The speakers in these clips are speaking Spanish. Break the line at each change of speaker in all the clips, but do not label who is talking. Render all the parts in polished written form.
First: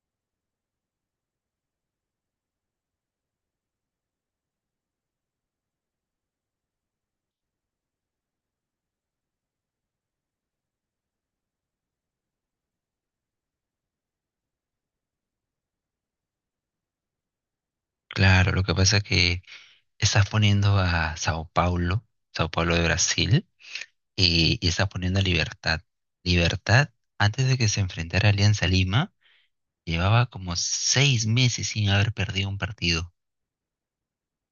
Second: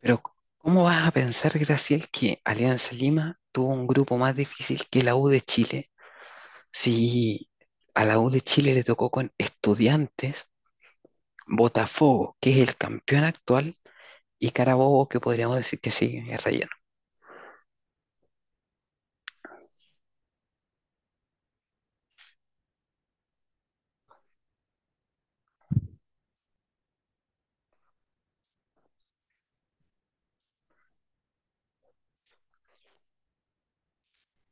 Pero, ¿cómo vas a pensar, Graciel, que Alianza Lima tuvo un grupo más difícil que la U de Chile? Si a la U de Chile le tocó con Estudiantes, Botafogo, que es el campeón actual, y Carabobo, que podríamos decir que sí, es relleno.
Claro, lo que pasa es que estás poniendo a Sao Paulo, Sao Paulo de Brasil, y estás poniendo a Libertad. Libertad, antes de que se enfrentara a Alianza Lima, llevaba como 6 meses sin haber perdido un partido.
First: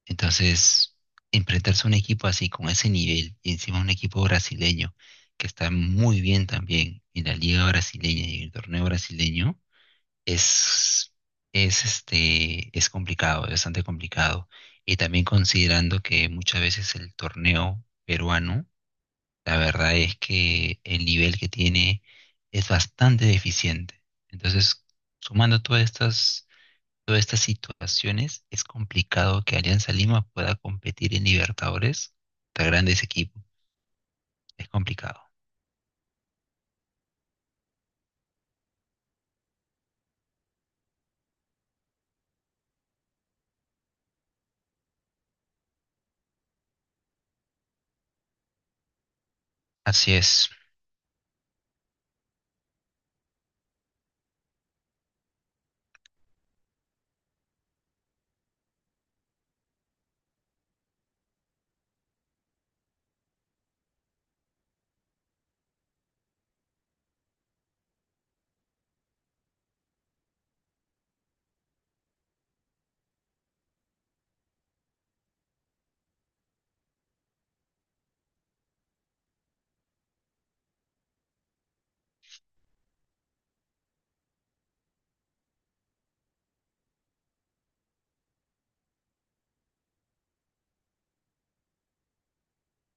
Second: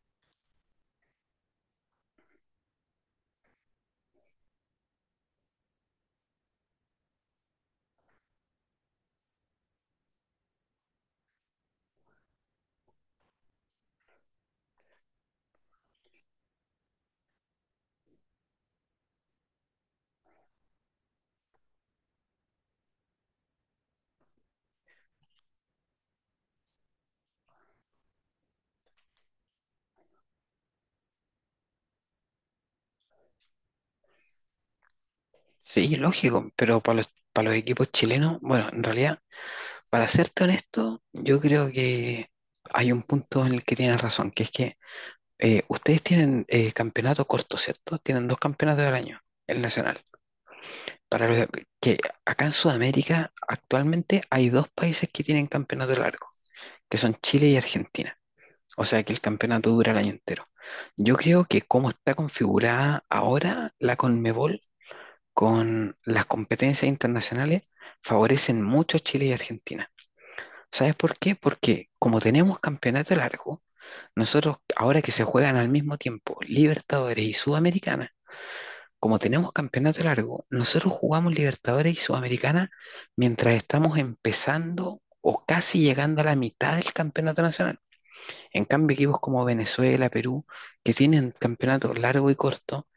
Entonces, enfrentarse a un equipo así, con ese nivel, y encima un equipo brasileño, que está muy bien también en la liga brasileña y en el torneo brasileño, es, es complicado, es bastante complicado. Y también considerando que muchas veces el torneo peruano, la verdad es que el nivel que tiene es bastante deficiente. Entonces, sumando todas estas situaciones, es complicado que Alianza Lima pueda competir en Libertadores contra grandes equipos. Es complicado.
Sí, lógico, pero para los equipos chilenos, bueno, en realidad, para serte honesto, yo creo que hay un punto en el que tienes razón, que es que ustedes tienen campeonato corto, ¿cierto? Tienen dos campeonatos al año, el nacional.
Así es.
Para lo que acá en Sudamérica actualmente hay dos países que tienen campeonato largo, que son Chile y Argentina. O sea que el campeonato dura el año entero. Yo creo que como está configurada ahora la Conmebol con las competencias internacionales, favorecen mucho a Chile y Argentina. ¿Sabes por qué? Porque como tenemos campeonato largo, nosotros ahora que se juegan al mismo tiempo Libertadores y Sudamericana, como tenemos campeonato largo, nosotros jugamos Libertadores y Sudamericana mientras estamos empezando o casi llegando a la mitad del campeonato nacional. En cambio, equipos como Venezuela, Perú, que tienen campeonato largo y corto,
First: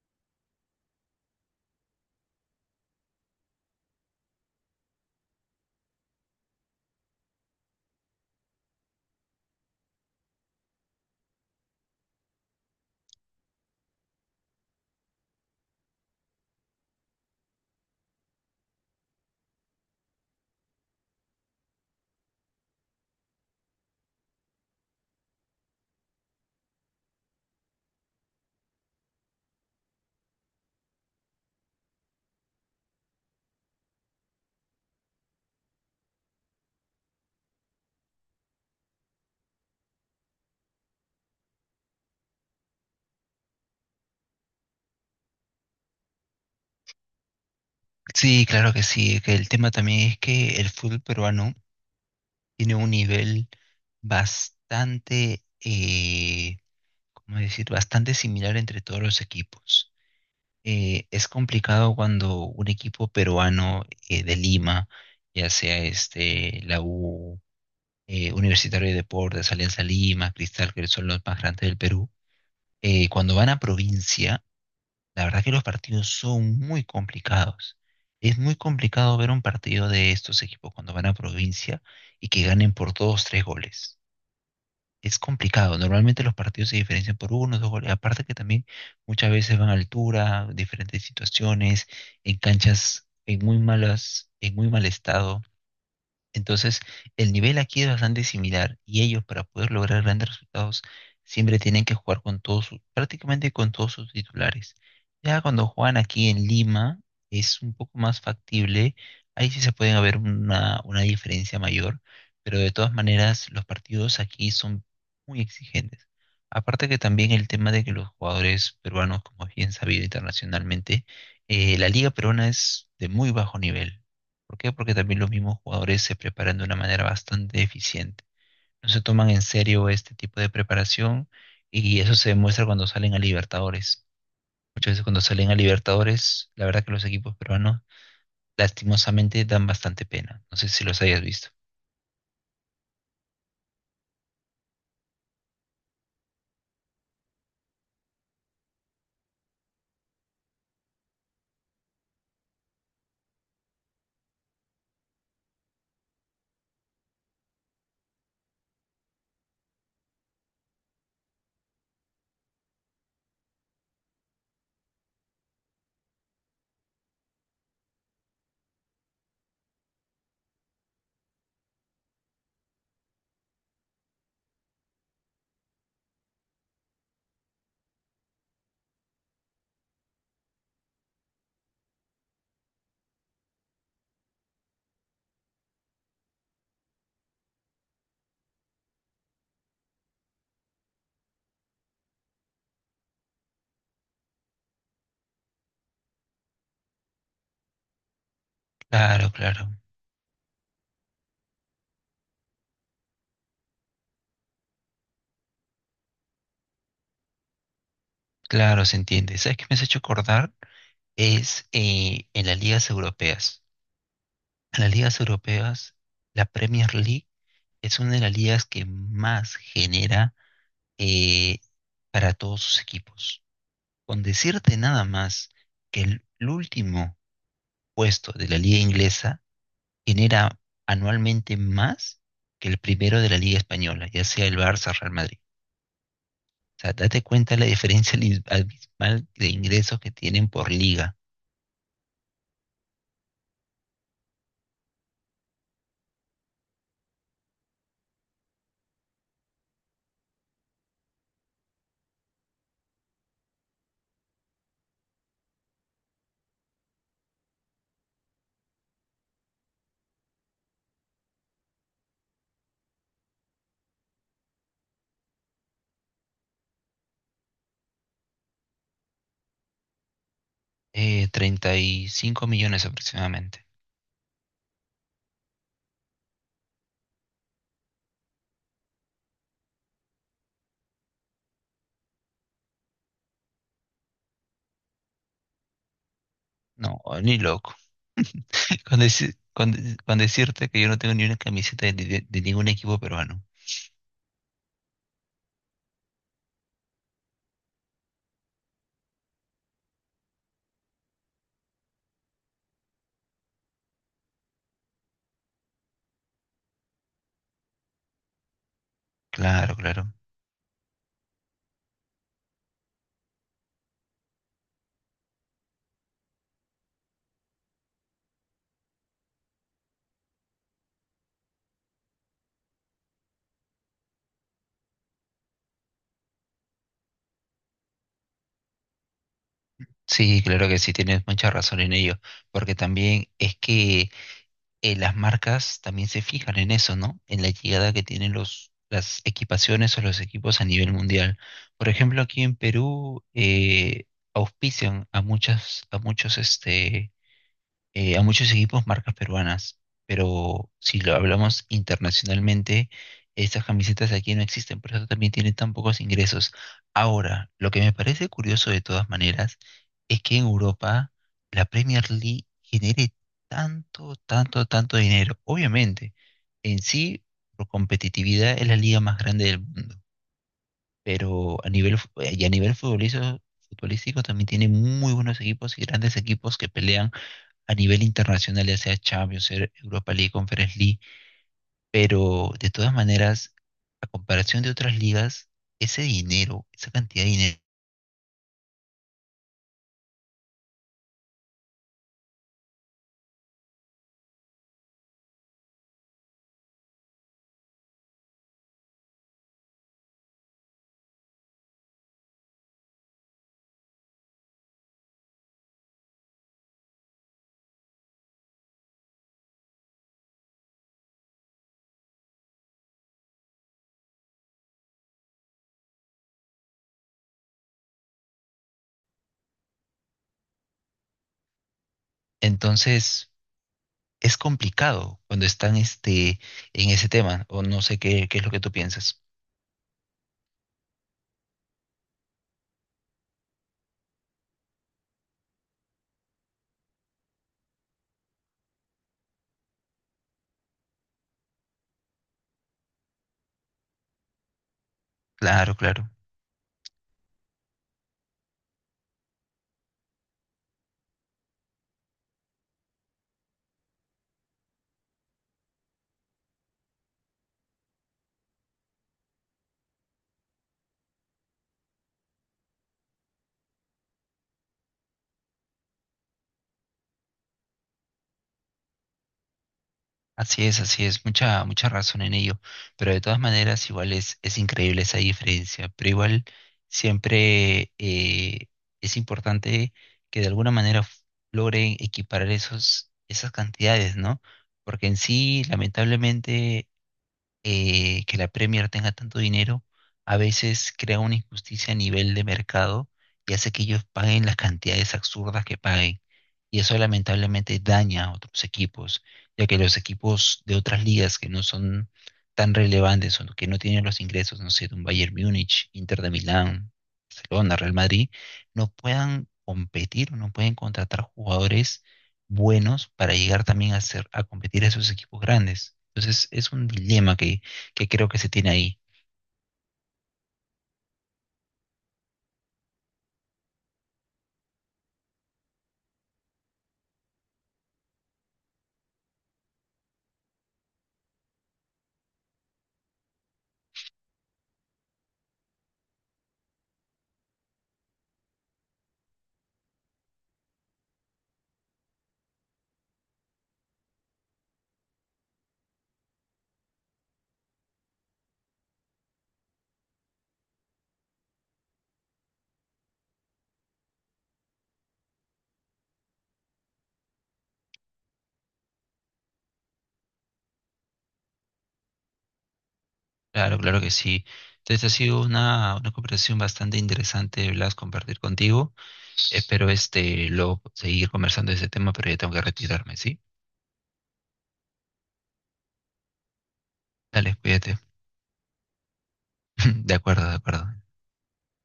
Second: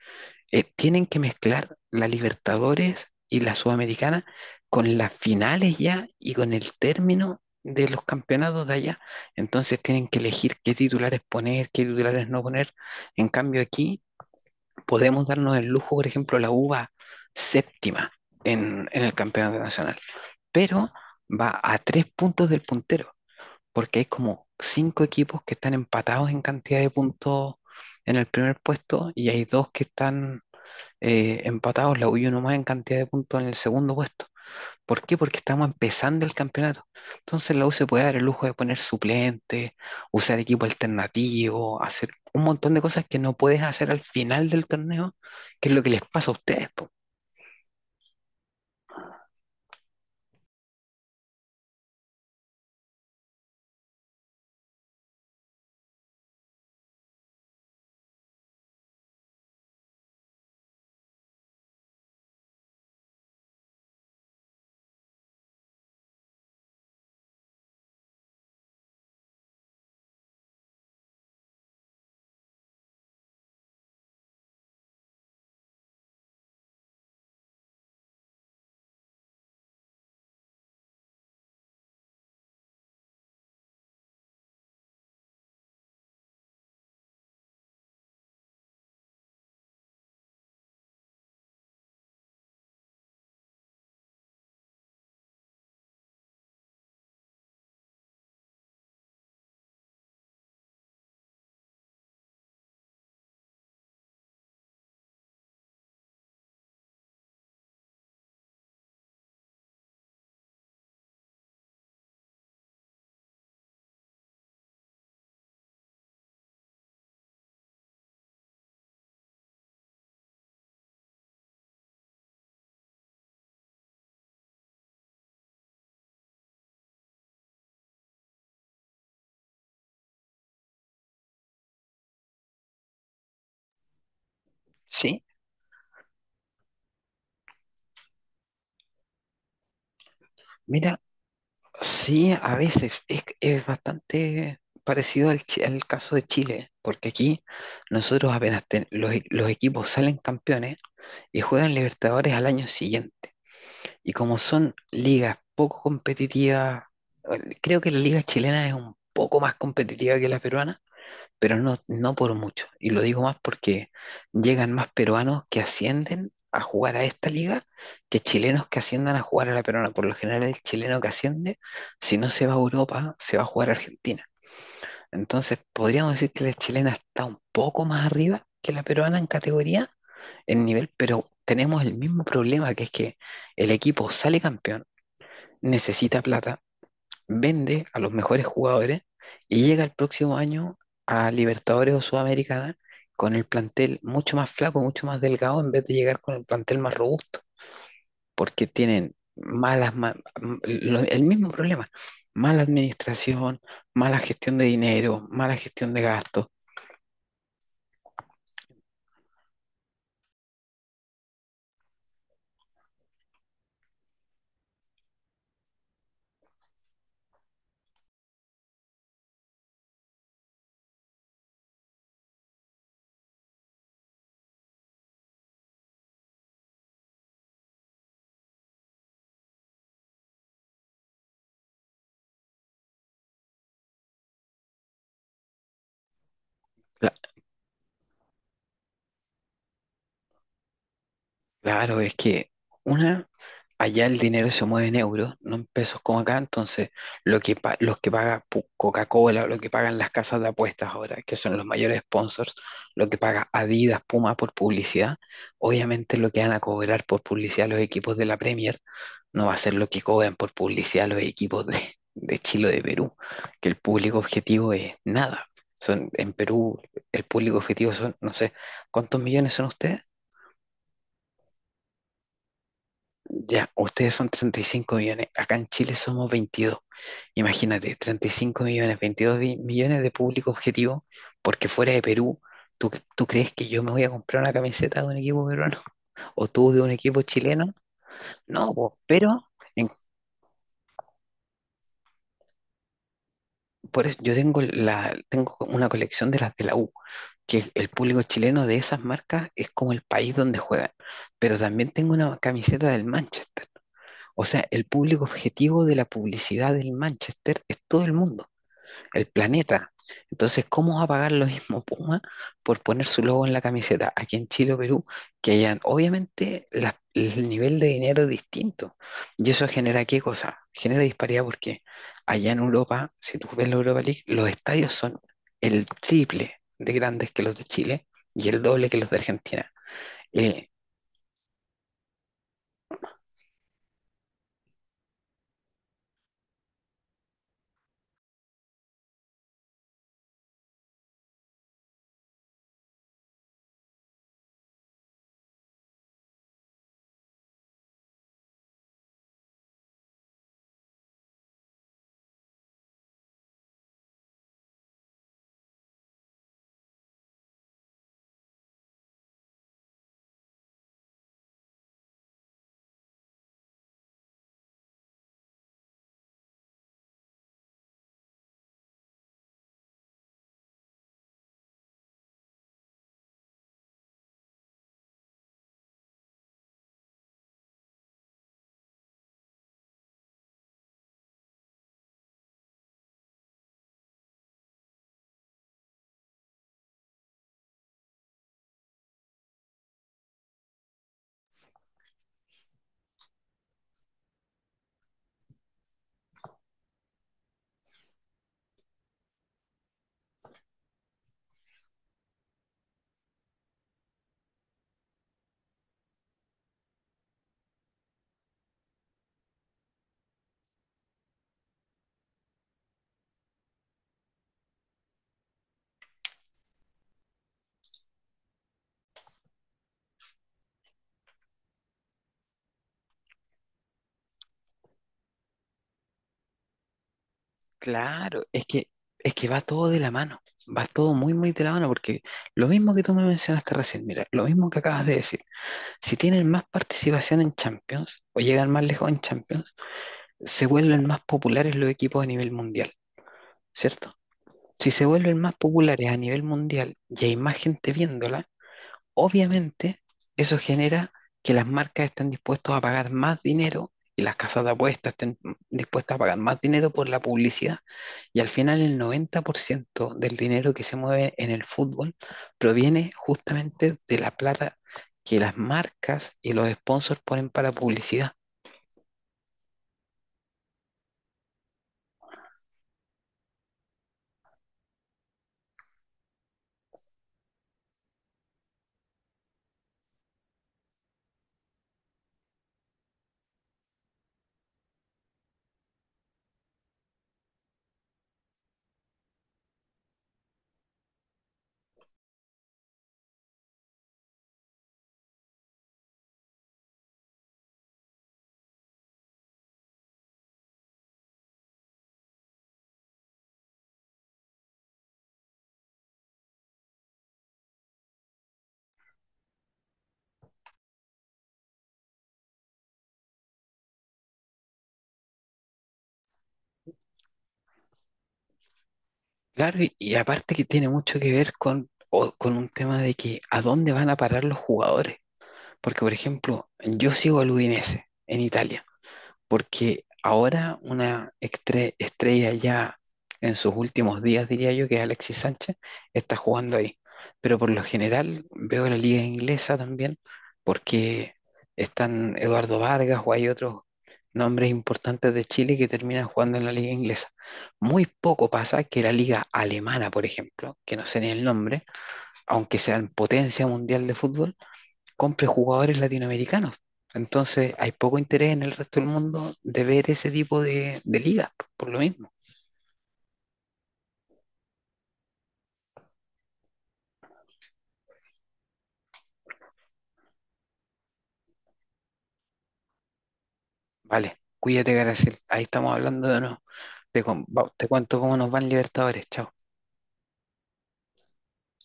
tienen que mezclar la Libertadores y la Sudamericana con las finales ya y con el término de los campeonatos de allá. Entonces tienen que elegir qué titulares poner, qué titulares no poner. En cambio aquí podemos darnos el lujo, por ejemplo, la uva séptima en el campeonato nacional, pero va a tres puntos del puntero, porque hay como cinco equipos que están empatados en cantidad de puntos en el primer puesto y hay dos que están empatados, la U y uno más en cantidad de puntos en el segundo puesto. ¿Por qué? Porque estamos empezando el campeonato. Entonces la U se puede dar el lujo de poner suplentes, usar equipo alternativo, hacer un montón de cosas que no puedes hacer al final del torneo, que es lo que les pasa a ustedes, po.
Sí, claro que sí. Que el tema también es que el fútbol peruano tiene un nivel bastante, ¿cómo decir? Bastante similar entre todos los equipos. Es complicado cuando un equipo peruano de Lima, ya sea este, la U, Universitario de Deportes, Alianza Lima, Cristal, que son los más grandes del Perú, cuando van a provincia, la verdad que los partidos son muy complicados. Es muy complicado ver un partido de estos equipos cuando van a provincia y que ganen por dos, tres goles. Es complicado. Normalmente los partidos se diferencian por uno, dos goles. Aparte que también muchas veces van a altura, diferentes situaciones, en canchas en muy malas, en muy mal estado. Entonces, el nivel aquí es bastante similar y ellos para poder lograr grandes resultados siempre tienen que jugar con todos, prácticamente con todos sus titulares. Ya cuando juegan aquí en Lima es un poco más factible, ahí sí se pueden haber una diferencia mayor, pero de todas maneras los partidos aquí son muy exigentes. Aparte que también el tema de que los jugadores peruanos, como es bien sabido internacionalmente, la liga peruana es de muy bajo nivel. ¿Por qué? Porque también los mismos jugadores se preparan de una manera bastante eficiente. No se toman en serio este tipo de preparación y eso se demuestra cuando salen a Libertadores. Muchas veces cuando
¿Sí?
salen a Libertadores, la verdad que los equipos peruanos lastimosamente dan bastante pena. No sé si
Mira,
los hayas visto.
sí, a veces es bastante parecido al caso de Chile, porque aquí nosotros los equipos salen campeones y juegan Libertadores al año siguiente. Y como son ligas poco competitivas, creo que la liga chilena es un poco más competitiva que la peruana, pero no, no por mucho. Y lo digo más porque llegan más peruanos que ascienden a jugar a esta liga que chilenos que asciendan a jugar a la peruana. Por lo general, el chileno que asciende, si no se va a Europa, se va a jugar a Argentina. Entonces, podríamos decir que la chilena está un poco más arriba que la peruana en categoría, en nivel, pero tenemos el mismo problema, que es que el equipo sale campeón, necesita plata, vende a los mejores jugadores y llega el próximo año a Libertadores o Sudamericana con el plantel mucho más flaco, mucho más delgado, en vez de llegar con el plantel más robusto, porque tienen
Claro, claro,
malas, ma- m- lo- el mismo problema, mala administración, mala gestión de dinero, mala gestión de gastos.
claro, se entiende. ¿Sabes qué me has hecho acordar? Es en las ligas europeas. En las ligas europeas, la Premier League es una de las ligas que más genera eh, para todos sus equipos. Con decirte nada más que el último puesto de la liga inglesa genera anualmente más que el primero de la liga española, ya sea el Barça o Real Madrid. O sea,
La-
date cuenta la diferencia abismal de ingresos que tienen por liga.
claro, es que una Allá el dinero se mueve en euros, no en pesos como acá, entonces lo que pa- los que paga pu- Coca-Cola, lo que pagan las casas de apuestas ahora, que son los mayores sponsors, lo que paga Adidas, Puma por publicidad, obviamente lo que van a cobrar por publicidad los equipos de la Premier no va a ser lo que cobran por publicidad los equipos de Chile o de Perú, que el público objetivo es nada. Son, en Perú el público objetivo son, no sé, ¿cuántos millones son ustedes?
35 millones aproximadamente.
Ya, ustedes son 35 millones, acá en Chile somos 22. Imagínate, 35 millones, 22 millones de público objetivo, porque fuera de Perú, ¿tú, tú crees que yo me voy a comprar una camiseta de un equipo peruano o tú de un
No,
equipo
ni
chileno?
loco.
No, po,
Con, deci-
pero en-
con- con decirte que yo no tengo ni una camiseta de ningún equipo peruano.
por eso yo tengo, la, tengo una colección de las de la U, que el público chileno de esas marcas es como el país donde juegan, pero también tengo una camiseta del Manchester. O sea, el público objetivo de la publicidad del Manchester es todo el mundo. El
Claro,
planeta.
claro.
Entonces, ¿cómo va a pagar lo mismo Puma por poner su logo en la camiseta aquí en Chile o Perú que allá? Obviamente, el nivel de dinero es distinto. ¿Y eso genera qué cosa? Genera disparidad porque allá en Europa, si tú ves la Europa League, los estadios son el triple de grandes que los de Chile y el doble que los de Argentina.
Sí, claro
Eh,
que sí, tienes mucha razón en ello, porque también es que las marcas también se fijan en eso, ¿no? En la llegada que tienen los, las equipaciones o los equipos a nivel mundial. Por ejemplo, aquí en Perú auspician a muchas, a muchos este, a muchos equipos marcas peruanas, pero si lo hablamos internacionalmente, estas camisetas aquí no existen, por eso también tienen tan pocos ingresos. Ahora, lo que me parece curioso de todas maneras es que en Europa la Premier League genere tanto, tanto, tanto dinero. Obviamente, en sí, por competitividad es la liga más grande del mundo, pero a nivel, fu- y a nivel futbolístico, futbolístico también tiene muy buenos equipos y grandes equipos que pelean a nivel internacional, ya sea Champions, Europa League, Conference League, pero de todas maneras, a comparación de otras ligas, ese dinero, esa cantidad de dinero, entonces es complicado cuando están este, en ese tema, o no sé qué
claro,
es lo que
es
tú
que,
piensas.
es que va todo de la mano. Va todo muy, muy de la mano porque lo mismo que tú me mencionaste recién, mira, lo mismo que acabas de decir. Si tienen más participación en Champions o llegan más lejos en Champions, se vuelven más populares los equipos a nivel mundial, ¿cierto? Si se vuelven más
Claro,
populares
claro.
a nivel mundial y hay más gente viéndola, obviamente, eso genera que las marcas estén dispuestas a pagar más dinero y las casas de apuestas estén dispuestas a pagar más dinero por la publicidad. Y al final el 90% del dinero que se mueve en el fútbol proviene justamente de la plata que las marcas y los sponsors ponen para publicidad.
Así es, mucha, mucha razón en ello, pero de todas maneras igual es increíble esa diferencia, pero igual siempre es importante que de alguna manera logren equiparar esos, esas cantidades, ¿no? Porque en sí, lamentablemente, que la Premier tenga tanto dinero a veces crea una injusticia a nivel de mercado y hace que ellos paguen las cantidades absurdas que paguen. Y eso lamentablemente daña a otros equipos, ya que los equipos de otras ligas que no son tan relevantes o que no tienen los ingresos, no sé, de un Bayern Múnich, Inter de Milán, Barcelona, Real Madrid, no puedan competir o no pueden contratar jugadores buenos para llegar también a ser, a competir a esos equipos grandes. Entonces es un dilema que creo que se tiene ahí.
Claro, y aparte que tiene mucho que ver con un tema de que a dónde van a parar los jugadores. Porque, por ejemplo, yo sigo al Udinese en Italia porque ahora una estrella ya en sus últimos días, diría yo, que es Alexis Sánchez, está jugando ahí. Pero por lo general veo la liga inglesa también, porque están Eduardo Vargas o hay otros nombres importantes de Chile que terminan jugando en la liga inglesa. Muy poco pasa que la liga alemana, por ejemplo, que no sé ni el nombre, aunque sean potencia mundial de fútbol, compre jugadores latinoamericanos. Entonces hay poco interés en el resto del mundo de ver ese tipo de ligas, por lo mismo.
Claro, claro que sí. Entonces ha sido una conversación bastante interesante, Blas, compartir contigo. Espero este luego seguir conversando de ese tema, pero ya tengo que retirarme, ¿sí?
Vale, cuídate, Garacel. Ahí estamos hablando no,
Dale,
te
cuídate.
cuento cómo nos van Libertadores. Chao.
De acuerdo, de acuerdo.